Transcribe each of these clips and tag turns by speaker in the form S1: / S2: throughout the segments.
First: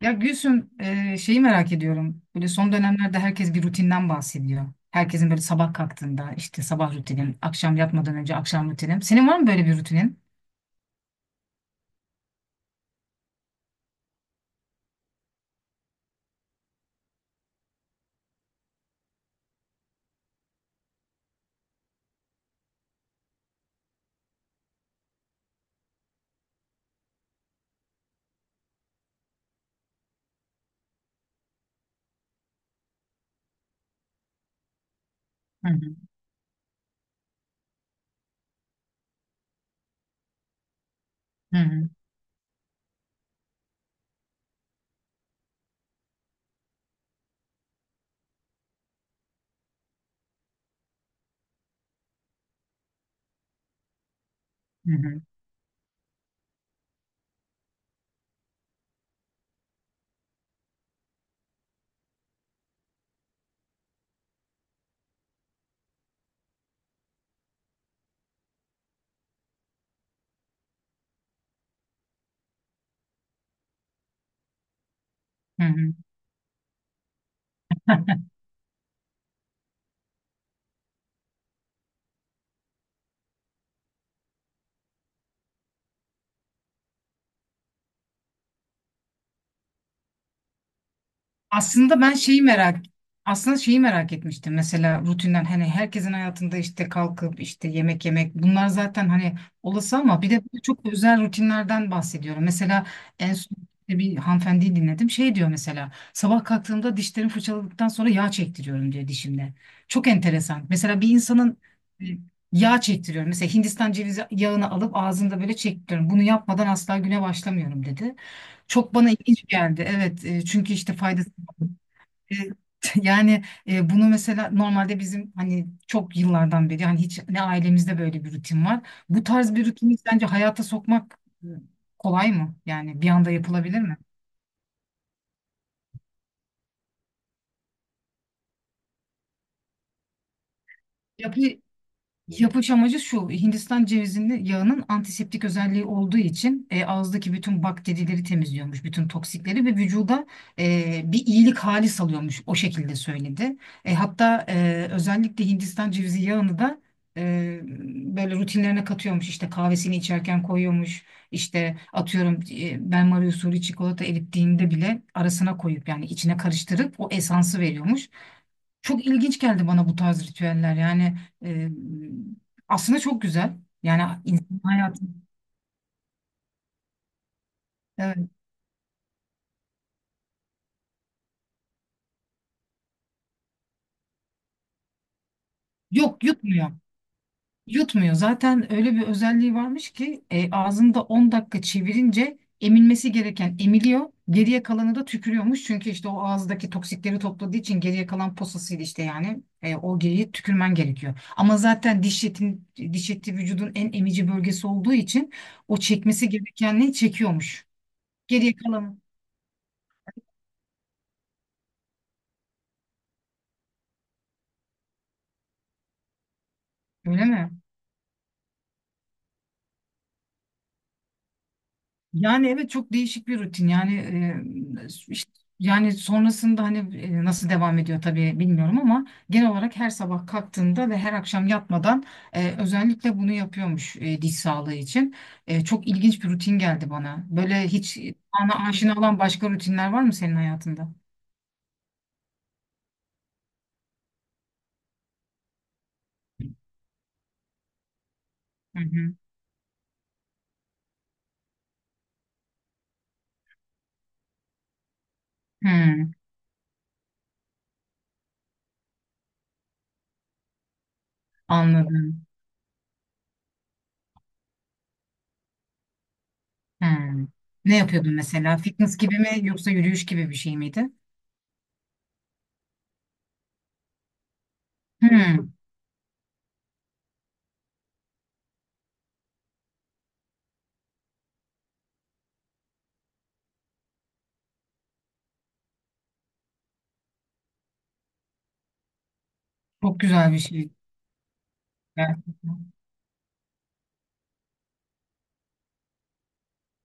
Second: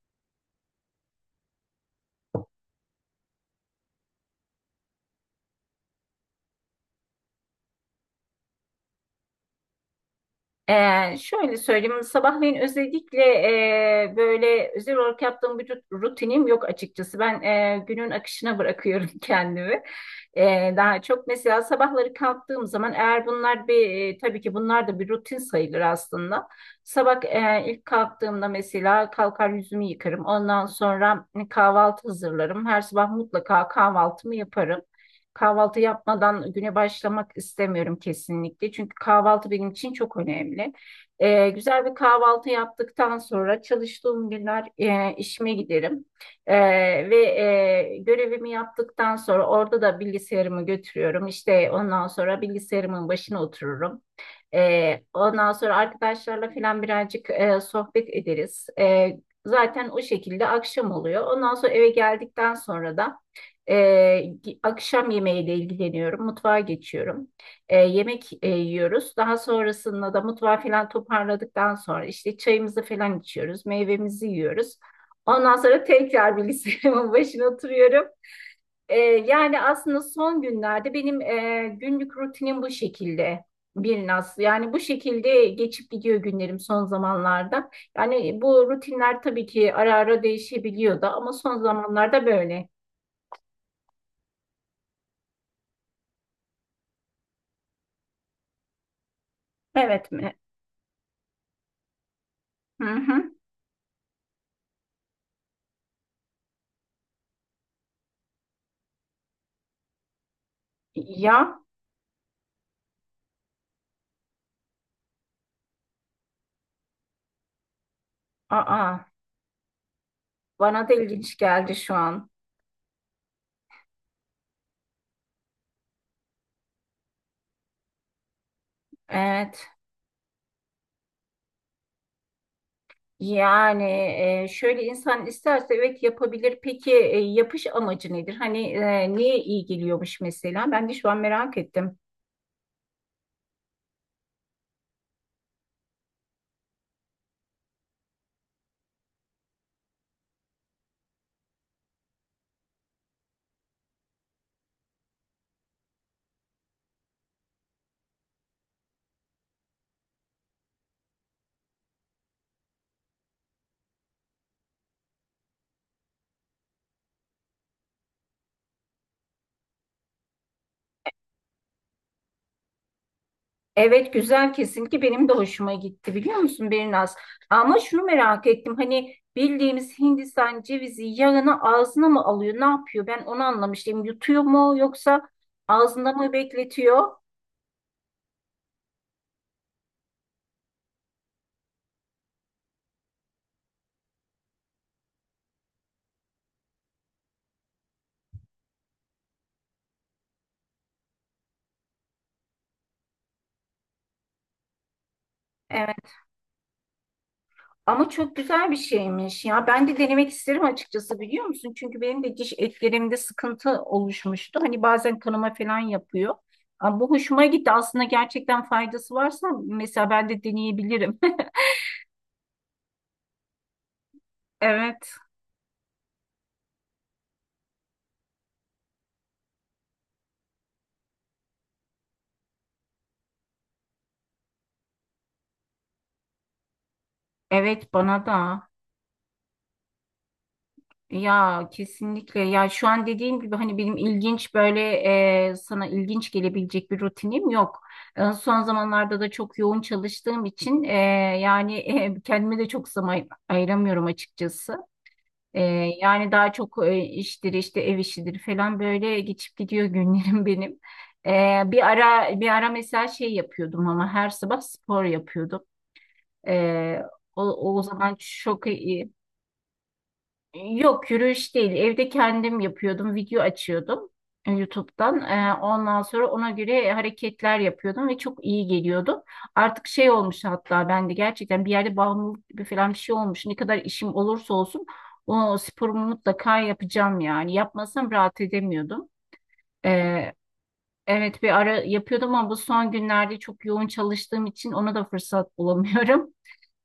S1: Ya Gülsüm şeyi merak ediyorum. Böyle son dönemlerde herkes bir rutinden bahsediyor. Herkesin böyle sabah kalktığında işte sabah rutinim, akşam yatmadan önce akşam rutinim. Senin var mı böyle bir rutinin?
S2: Şöyle söyleyeyim, hani, sabahleyin özellikle böyle özel olarak yaptığım bir rutinim yok açıkçası. Ben günün akışına bırakıyorum kendimi. Daha çok mesela sabahları kalktığım zaman eğer bunlar bir tabii ki bunlar da bir rutin sayılır aslında. Sabah ilk kalktığımda mesela kalkar yüzümü yıkarım. Ondan sonra hani, kahvaltı hazırlarım. Her sabah mutlaka kahvaltımı yaparım.
S1: Hı
S2: Kahvaltı
S1: hı.
S2: yapmadan güne başlamak istemiyorum kesinlikle. Çünkü kahvaltı benim için çok önemli.
S1: Hı
S2: Güzel
S1: hı.
S2: bir kahvaltı yaptıktan sonra çalıştığım günler işime giderim. Ee, ve görevimi yaptıktan sonra orada da bilgisayarımı götürüyorum. İşte ondan sonra bilgisayarımın başına otururum.
S1: Hı hı.
S2: Ondan sonra arkadaşlarla falan birazcık sohbet ederiz. Zaten o şekilde akşam oluyor. Ondan sonra eve geldikten sonra da akşam yemeğiyle ilgileniyorum. Mutfağa geçiyorum. Yemek yiyoruz. Daha sonrasında da mutfağı falan toparladıktan sonra işte çayımızı falan içiyoruz. Meyvemizi yiyoruz. Ondan
S1: Hı
S2: sonra
S1: hı.
S2: tekrar bilgisayarımın başına oturuyorum. Yani aslında son günlerde benim günlük rutinim bu şekilde bir nasıl yani bu şekilde geçip gidiyor günlerim son zamanlarda. Yani bu rutinler tabii ki ara ara değişebiliyor da ama son
S1: Aslında ben
S2: zamanlarda
S1: şeyi
S2: böyle.
S1: merak aslında şeyi merak etmiştim mesela rutinden hani herkesin hayatında işte kalkıp işte yemek yemek bunlar zaten hani olası
S2: Evet
S1: ama bir
S2: mi?
S1: de böyle çok özel rutinlerden bahsediyorum.
S2: Hı
S1: Mesela en
S2: hı.
S1: son işte bir hanımefendiyi dinledim şey diyor mesela sabah kalktığımda dişlerimi fırçaladıktan sonra yağ çektiriyorum diyor dişimde. Çok enteresan. Mesela bir insanın
S2: Ya,
S1: e, yağ çektiriyorum. Mesela Hindistan cevizi yağını alıp ağzında böyle çektiriyorum. Bunu yapmadan asla güne başlamıyorum dedi.
S2: aa,
S1: Çok bana ilginç geldi. Evet, çünkü
S2: bana
S1: işte
S2: da
S1: faydası
S2: ilginç geldi şu an.
S1: e, Yani, bunu mesela normalde bizim hani çok yıllardan beri hani hiç ne ailemizde böyle bir rutin var. Bu tarz bir
S2: Evet.
S1: rutini sence hayata sokmak e, kolay mı? Yani bir anda yapılabilir
S2: Yani
S1: mi?
S2: şöyle insan isterse evet yapabilir. Peki yapış amacı nedir? Hani niye iyi geliyormuş mesela? Ben de şu an
S1: Yapı,
S2: merak ettim.
S1: Yapış amacı şu, Hindistan cevizinin yağının antiseptik özelliği olduğu için ağızdaki bütün bakterileri temizliyormuş, bütün toksikleri ve vücuda bir iyilik hali salıyormuş, o şekilde söyledi. Hatta özellikle Hindistan cevizi yağını da e, böyle rutinlerine katıyormuş, işte kahvesini içerken koyuyormuş, işte atıyorum benmari usulü çikolata erittiğinde bile arasına koyup yani içine karıştırıp o esansı veriyormuş. Çok ilginç geldi bana bu tarz ritüeller. Yani e, aslında çok güzel. Yani
S2: Evet güzel
S1: insan hayatı.
S2: kesinlikle benim de hoşuma gitti biliyor musun Berinaz? Ama şunu
S1: Evet.
S2: merak ettim hani bildiğimiz Hindistan cevizi yağını ağzına mı alıyor ne yapıyor? Ben onu anlamıştım yutuyor mu yoksa ağzında
S1: Yok
S2: mı
S1: yutmuyor.
S2: bekletiyor?
S1: Yutmuyor. Zaten öyle bir özelliği varmış ki ağzında 10 dakika çevirince emilmesi gereken emiliyor. Geriye kalanı da tükürüyormuş. Çünkü işte o ağızdaki toksikleri topladığı için geriye kalan posasıydı işte yani. O geriye tükürmen gerekiyor. Ama zaten diş etin, diş eti vücudun en emici bölgesi olduğu için o
S2: Evet
S1: çekmesi gerekenliği çekiyormuş.
S2: ama çok
S1: Geriye
S2: güzel bir
S1: kalanı.
S2: şeymiş ya ben de denemek isterim açıkçası biliyor musun? Çünkü benim de diş etlerimde sıkıntı oluşmuştu hani bazen kanama falan yapıyor. Ama bu
S1: Öyle
S2: hoşuma
S1: mi?
S2: gitti aslında gerçekten faydası varsa mesela ben de deneyebilirim.
S1: Yani evet, çok değişik bir rutin yani. e,
S2: Evet.
S1: işte- Yani sonrasında hani nasıl devam ediyor tabii bilmiyorum ama genel olarak her sabah kalktığında ve her akşam yatmadan özellikle bunu yapıyormuş diş sağlığı için. Çok ilginç bir rutin geldi bana. Böyle
S2: Evet
S1: hiç
S2: bana da.
S1: bana aşina olan başka rutinler var mı senin hayatında?
S2: Ya kesinlikle ya şu an dediğim gibi hani benim ilginç böyle sana ilginç gelebilecek bir rutinim yok. Son
S1: Hı hı.
S2: zamanlarda da çok yoğun çalıştığım için yani kendime de çok zaman ayıramıyorum açıkçası. E,
S1: Hmm,
S2: Yani daha çok iştir işte ev işidir falan böyle geçip gidiyor günlerim benim. E, bir
S1: anladım.
S2: ara bir ara mesela şey yapıyordum ama her sabah spor yapıyordum. E,
S1: Hmm.
S2: o,
S1: Ne
S2: o
S1: yapıyordun
S2: zaman
S1: mesela?
S2: çok
S1: Fitness
S2: iyi.
S1: gibi mi yoksa yürüyüş gibi bir şey miydi?
S2: Yok yürüyüş değil. Evde kendim yapıyordum. Video açıyordum YouTube'dan.
S1: Hmm,
S2: Ondan sonra ona göre hareketler yapıyordum ve çok iyi geliyordu. Artık şey olmuş hatta ben de gerçekten bir yerde bağımlılık gibi falan bir şey olmuş. Ne kadar işim olursa olsun o sporumu mutlaka yapacağım yani. Yapmasam rahat edemiyordum.
S1: çok
S2: E,
S1: güzel bir şey.
S2: evet bir ara yapıyordum ama bu
S1: Gerçekten.
S2: son günlerde çok yoğun çalıştığım için ona da fırsat bulamıyorum.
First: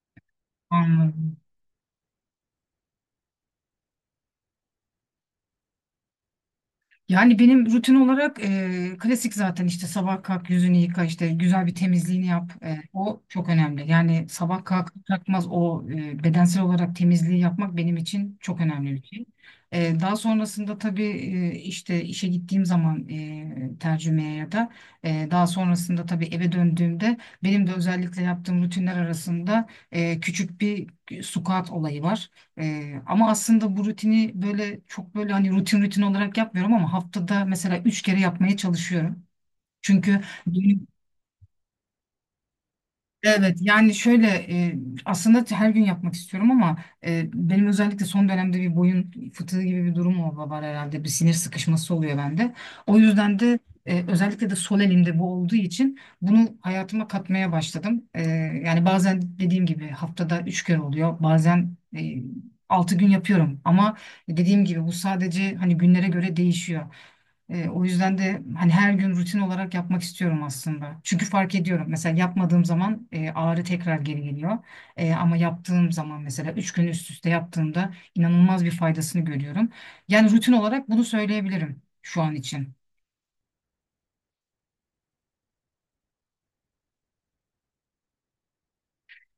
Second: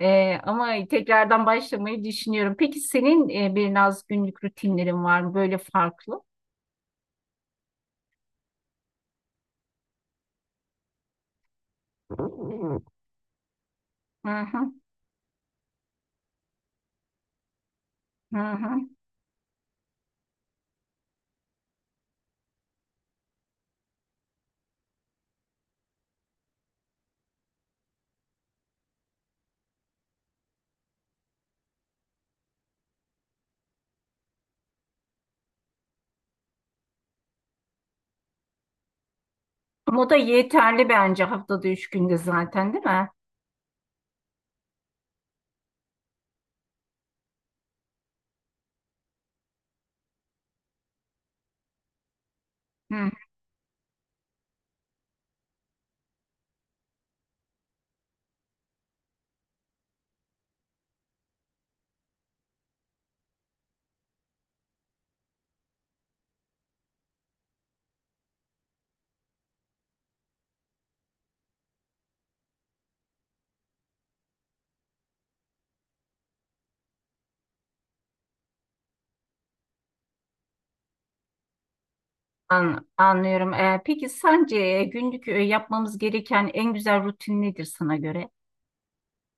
S2: Ama
S1: Anladım.
S2: tekrardan başlamayı düşünüyorum. Peki senin bir naz günlük rutinlerin var mı böyle farklı?
S1: Yani benim rutin olarak klasik, zaten işte sabah kalk yüzünü yıka, işte güzel bir
S2: Hı
S1: temizliğini yap.
S2: hı,
S1: O çok önemli. Yani sabah kalk kalkmaz o bedensel olarak temizliği yapmak benim
S2: hı
S1: için çok
S2: hı.
S1: önemli bir şey. Daha sonrasında tabii işte işe gittiğim zaman tercümeye, ya da daha sonrasında tabii eve döndüğümde benim de özellikle yaptığım rutinler arasında küçük bir squat olayı var. Ama aslında bu rutini böyle çok böyle hani rutin olarak yapmıyorum, ama haftada mesela üç kere yapmaya çalışıyorum.
S2: Ama o da
S1: Çünkü
S2: yeterli bence haftada üç günde zaten değil mi?
S1: evet, yani şöyle, e, aslında her gün yapmak istiyorum, ama benim özellikle son dönemde bir boyun fıtığı gibi bir durum oldu, var herhalde bir sinir sıkışması oluyor bende. O
S2: Hı,
S1: yüzden de özellikle de sol elimde bu olduğu için bunu hayatıma katmaya başladım. Yani bazen dediğim gibi haftada üç kere oluyor, bazen altı gün yapıyorum, ama dediğim gibi bu sadece hani günlere göre değişiyor. O yüzden de hani her gün rutin olarak yapmak istiyorum aslında. Çünkü fark ediyorum. Mesela yapmadığım zaman ağrı tekrar geri geliyor. Ama yaptığım zaman mesela üç gün üst üste yaptığımda inanılmaz bir faydasını görüyorum. Yani rutin olarak bunu söyleyebilirim şu an için.
S2: anlıyorum. Peki sence günlük yapmamız gereken en güzel rutin nedir sana göre?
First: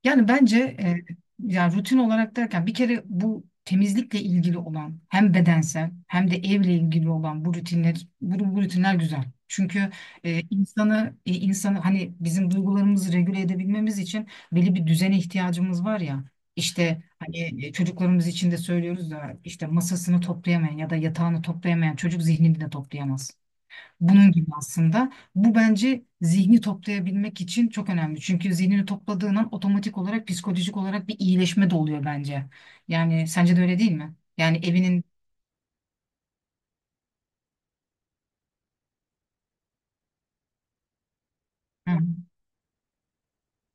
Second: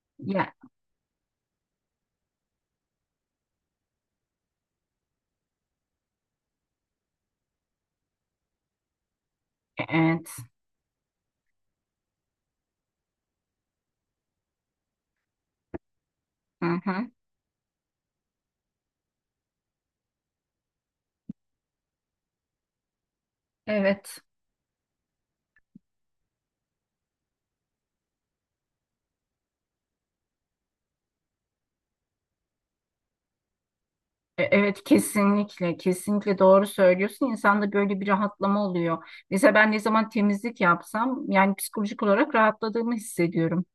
S1: Yani
S2: Ya,
S1: bence yani rutin olarak derken, bir kere bu temizlikle ilgili olan hem bedensel hem de evle ilgili olan bu rutinler güzel. Çünkü
S2: evet.
S1: insanı hani, bizim duygularımızı regüle edebilmemiz için belli bir düzene ihtiyacımız var ya.
S2: Hı
S1: İşte
S2: hı.
S1: hani çocuklarımız için de söylüyoruz da, işte masasını toplayamayan ya da yatağını toplayamayan çocuk zihnini de toplayamaz.
S2: Evet.
S1: Bunun gibi aslında. Bu bence zihni toplayabilmek için çok önemli. Çünkü zihnini topladığın an otomatik olarak psikolojik olarak bir iyileşme de oluyor bence. Yani sence de öyle değil mi? Yani
S2: Evet
S1: evinin.
S2: kesinlikle kesinlikle doğru söylüyorsun. İnsanda böyle bir rahatlama oluyor. Mesela ben ne zaman temizlik yapsam yani
S1: Hı.
S2: psikolojik olarak rahatladığımı hissediyorum.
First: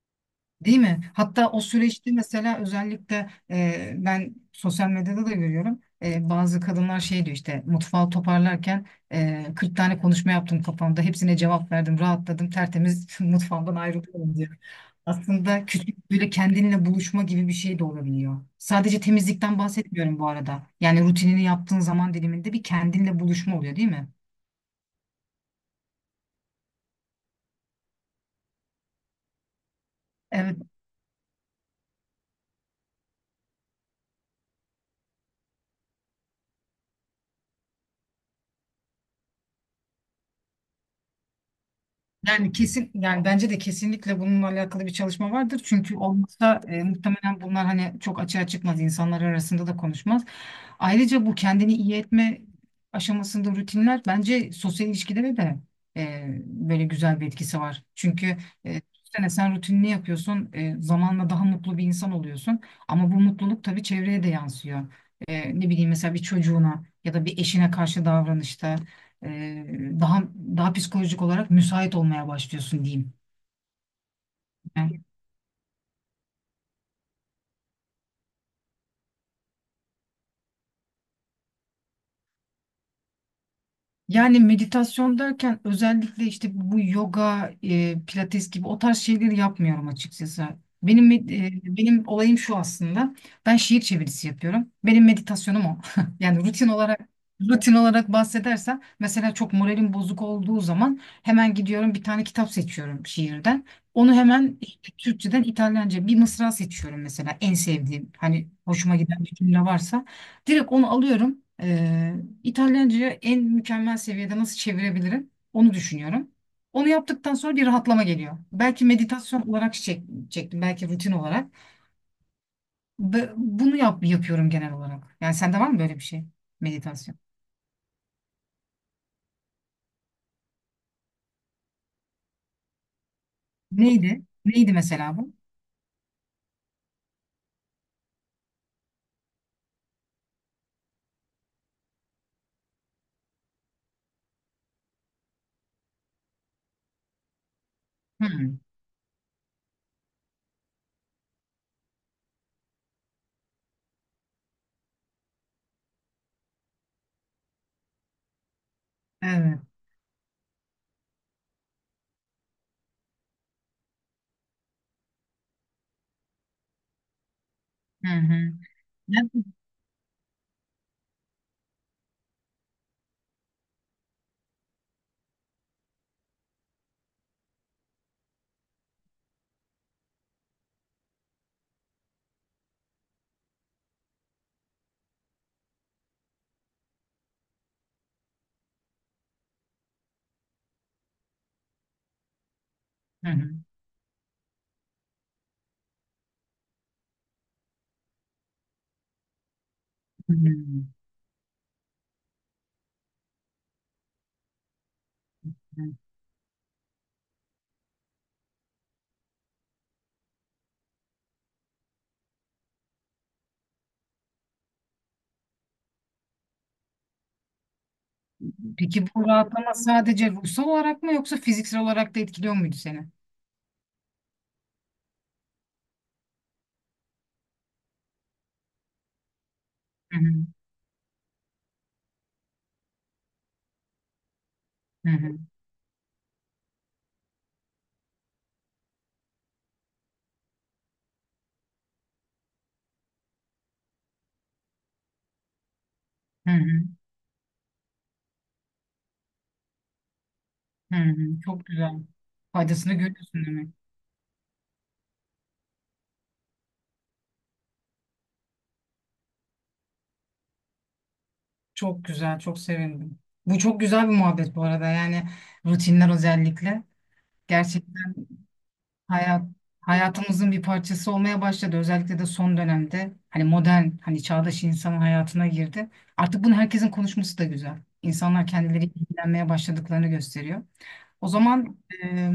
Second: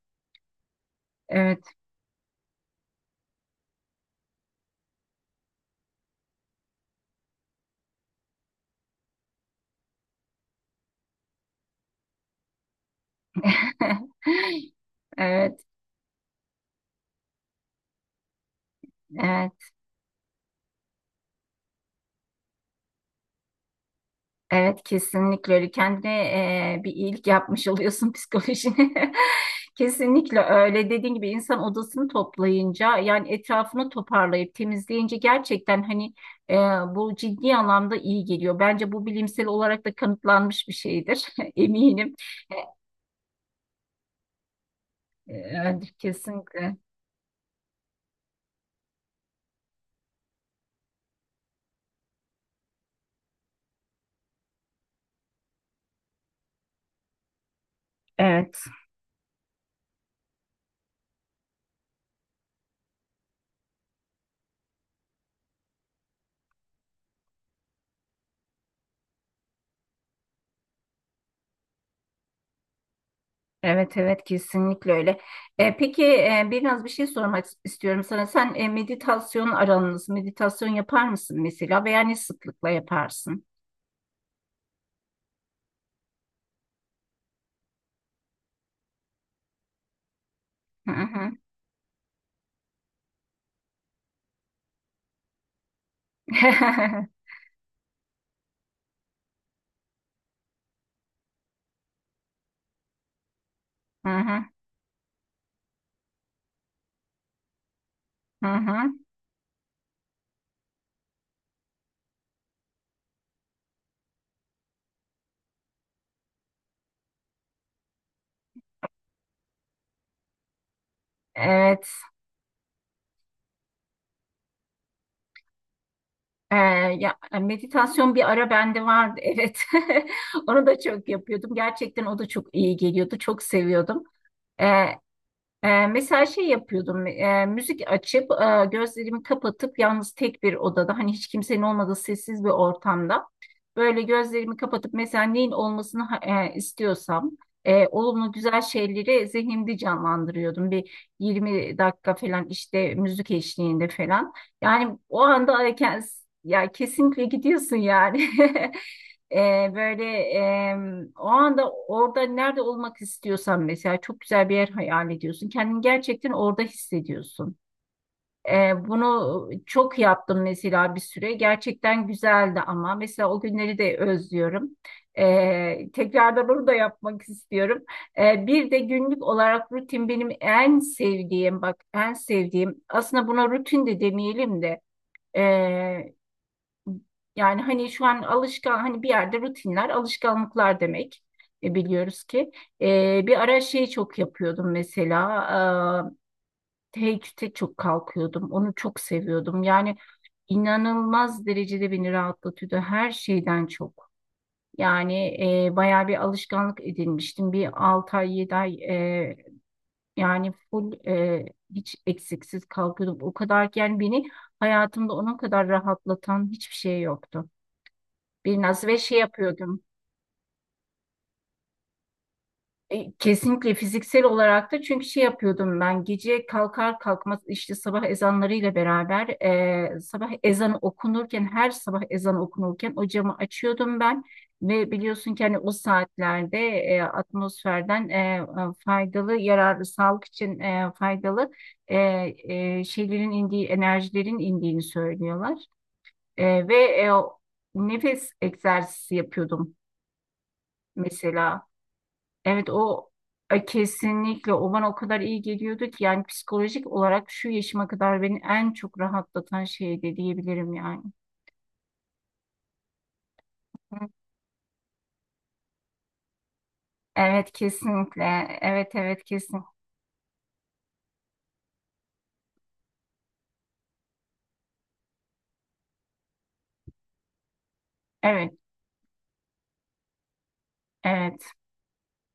S1: Değil mi? Hatta o
S2: Evet.
S1: süreçte mesela özellikle ben sosyal medyada da görüyorum. Bazı kadınlar şey diyor, işte mutfağı toparlarken 40 tane konuşma yaptım kafamda. Hepsine cevap verdim, rahatladım, tertemiz mutfağımdan ayrılıyorum diyor.
S2: Evet,
S1: Aslında küçük böyle kendinle buluşma gibi bir şey de olabiliyor. Sadece temizlikten
S2: evet,
S1: bahsetmiyorum bu arada. Yani rutinini yaptığın zaman diliminde bir kendinle buluşma oluyor değil mi?
S2: evet kesinlikle öyle. Kendine bir iyilik yapmış oluyorsun psikolojine. Kesinlikle
S1: Evet.
S2: öyle. Dediğin gibi insan odasını toplayınca yani etrafını toparlayıp temizleyince gerçekten hani e, bu ciddi anlamda iyi geliyor. Bence bu bilimsel olarak da kanıtlanmış bir şeydir. Eminim.
S1: Yani kesin, yani bence de kesinlikle bununla alakalı bir çalışma vardır.
S2: Evet,
S1: Çünkü olmazsa
S2: kesinlikle.
S1: muhtemelen bunlar hani çok açığa çıkmaz, insanlar arasında da konuşmaz. Ayrıca bu kendini iyi etme aşamasında rutinler bence sosyal ilişkilere de böyle güzel bir etkisi var. Çünkü
S2: Evet.
S1: düşünsene, sen rutinini yapıyorsun, zamanla daha mutlu bir insan oluyorsun. Ama bu mutluluk tabii çevreye de yansıyor. Ne bileyim, mesela bir çocuğuna ya da bir eşine karşı davranışta e, daha daha psikolojik olarak müsait olmaya başlıyorsun diyeyim.
S2: Evet evet kesinlikle
S1: Yani
S2: öyle. Peki biraz bir şey sormak istiyorum sana. Sen meditasyon yapar mısın mesela veya ne sıklıkla yaparsın?
S1: Meditasyon derken özellikle işte bu yoga, pilates gibi o tarz şeyleri yapmıyorum açıkçası.
S2: Hı
S1: Benim med-
S2: hı.
S1: benim olayım şu aslında. Ben şiir çevirisi yapıyorum. Benim meditasyonum o. Yani rutin olarak bahsedersem, mesela çok moralim bozuk olduğu zaman hemen gidiyorum, bir tane kitap seçiyorum şiirden.
S2: Hı
S1: Onu
S2: hı,
S1: hemen işte Türkçeden, İtalyanca bir mısra seçiyorum mesela, en sevdiğim
S2: hı
S1: hani hoşuma
S2: hı.
S1: giden bir cümle varsa direkt onu alıyorum. İtalyanca'ya en mükemmel seviyede nasıl çevirebilirim? Onu düşünüyorum. Onu yaptıktan sonra bir rahatlama geliyor. Belki meditasyon olarak çektim, belki rutin olarak.
S2: Evet.
S1: Ve bunu yapıyorum genel olarak. Yani sende var mı böyle bir şey?
S2: E, Ya
S1: Meditasyon.
S2: meditasyon bir ara bende vardı. Evet. Onu da çok yapıyordum. Gerçekten o da çok iyi geliyordu. Çok seviyordum.
S1: Neydi? Neydi
S2: Ee,
S1: mesela bu?
S2: Mesela şey yapıyordum, müzik açıp gözlerimi kapatıp yalnız tek bir odada, hani hiç kimsenin olmadığı sessiz bir ortamda böyle gözlerimi kapatıp mesela neyin olmasını istiyorsam olumlu
S1: Hmm.
S2: güzel şeyleri zihnimde canlandırıyordum. Bir 20 dakika falan işte müzik eşliğinde falan. Yani o anda ya, ya kesinlikle gidiyorsun yani.
S1: Evet.
S2: Böyle o anda orada nerede olmak istiyorsan mesela çok güzel bir yer hayal ediyorsun. Kendini gerçekten orada hissediyorsun.
S1: Hı hı.
S2: Bunu
S1: Ben-
S2: çok yaptım mesela bir süre. Gerçekten güzeldi ama mesela o günleri de özlüyorum. Tekrardan onu da yapmak istiyorum. Bir de günlük olarak rutin benim en sevdiğim bak en sevdiğim aslında buna rutin de demeyelim de yani hani şu an alışkan hani bir yerde rutinler alışkanlıklar demek. Biliyoruz ki.
S1: Hı
S2: Bir
S1: hı.
S2: ara şey çok yapıyordum mesela teheccüde çok kalkıyordum onu çok seviyordum yani
S1: Hı
S2: inanılmaz derecede beni rahatlatıyordu her şeyden çok. Yani
S1: hı.
S2: bayağı bir alışkanlık edinmiştim bir 6 ay 7 ay yani full hiç eksiksiz kalkıyordum o kadar ki yani beni hayatımda onun kadar rahatlatan hiçbir şey yoktu. Biraz ve
S1: Peki
S2: şey
S1: bu rahatlama
S2: yapıyordum.
S1: sadece ruhsal olarak mı yoksa fiziksel olarak da etkiliyor muydu seni?
S2: Kesinlikle fiziksel olarak da çünkü şey yapıyordum ben gece kalkar kalkmaz işte sabah ezanlarıyla beraber
S1: Hı
S2: sabah
S1: hı.
S2: ezanı okunurken her sabah ezanı okunurken o camı açıyordum ben ve
S1: Hı hı.
S2: biliyorsun ki hani o saatlerde atmosferden faydalı yararlı sağlık için faydalı e, şeylerin indiği enerjilerin indiğini söylüyorlar.
S1: Hı
S2: E, ve
S1: hı.
S2: e, nefes egzersizi yapıyordum
S1: Hı hı,
S2: mesela.
S1: çok güzel.
S2: Evet
S1: Faydasını
S2: o
S1: görüyorsun demek.
S2: kesinlikle o bana o kadar iyi geliyordu ki yani psikolojik olarak şu yaşıma kadar beni en çok rahatlatan şeydi diyebilirim yani.
S1: Çok güzel, çok sevindim. Bu çok
S2: Hı.
S1: güzel bir muhabbet bu arada. Yani rutinler özellikle
S2: Evet
S1: gerçekten
S2: kesinlikle. Evet evet
S1: hayat
S2: kesin.
S1: hayatımızın bir parçası olmaya başladı. Özellikle de son dönemde hani modern, hani çağdaş insanın hayatına girdi. Artık bunu herkesin konuşması da güzel. İnsanlar
S2: Evet
S1: kendileri ilgilenmeye başladıklarını gösteriyor. O
S2: evet.
S1: zaman e,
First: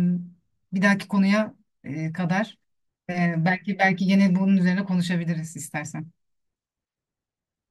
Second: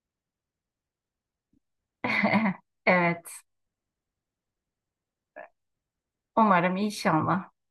S1: bir dahaki konuya kadar
S2: Evet.
S1: belki yine bunun üzerine konuşabiliriz istersen.
S2: Umarım inşallah.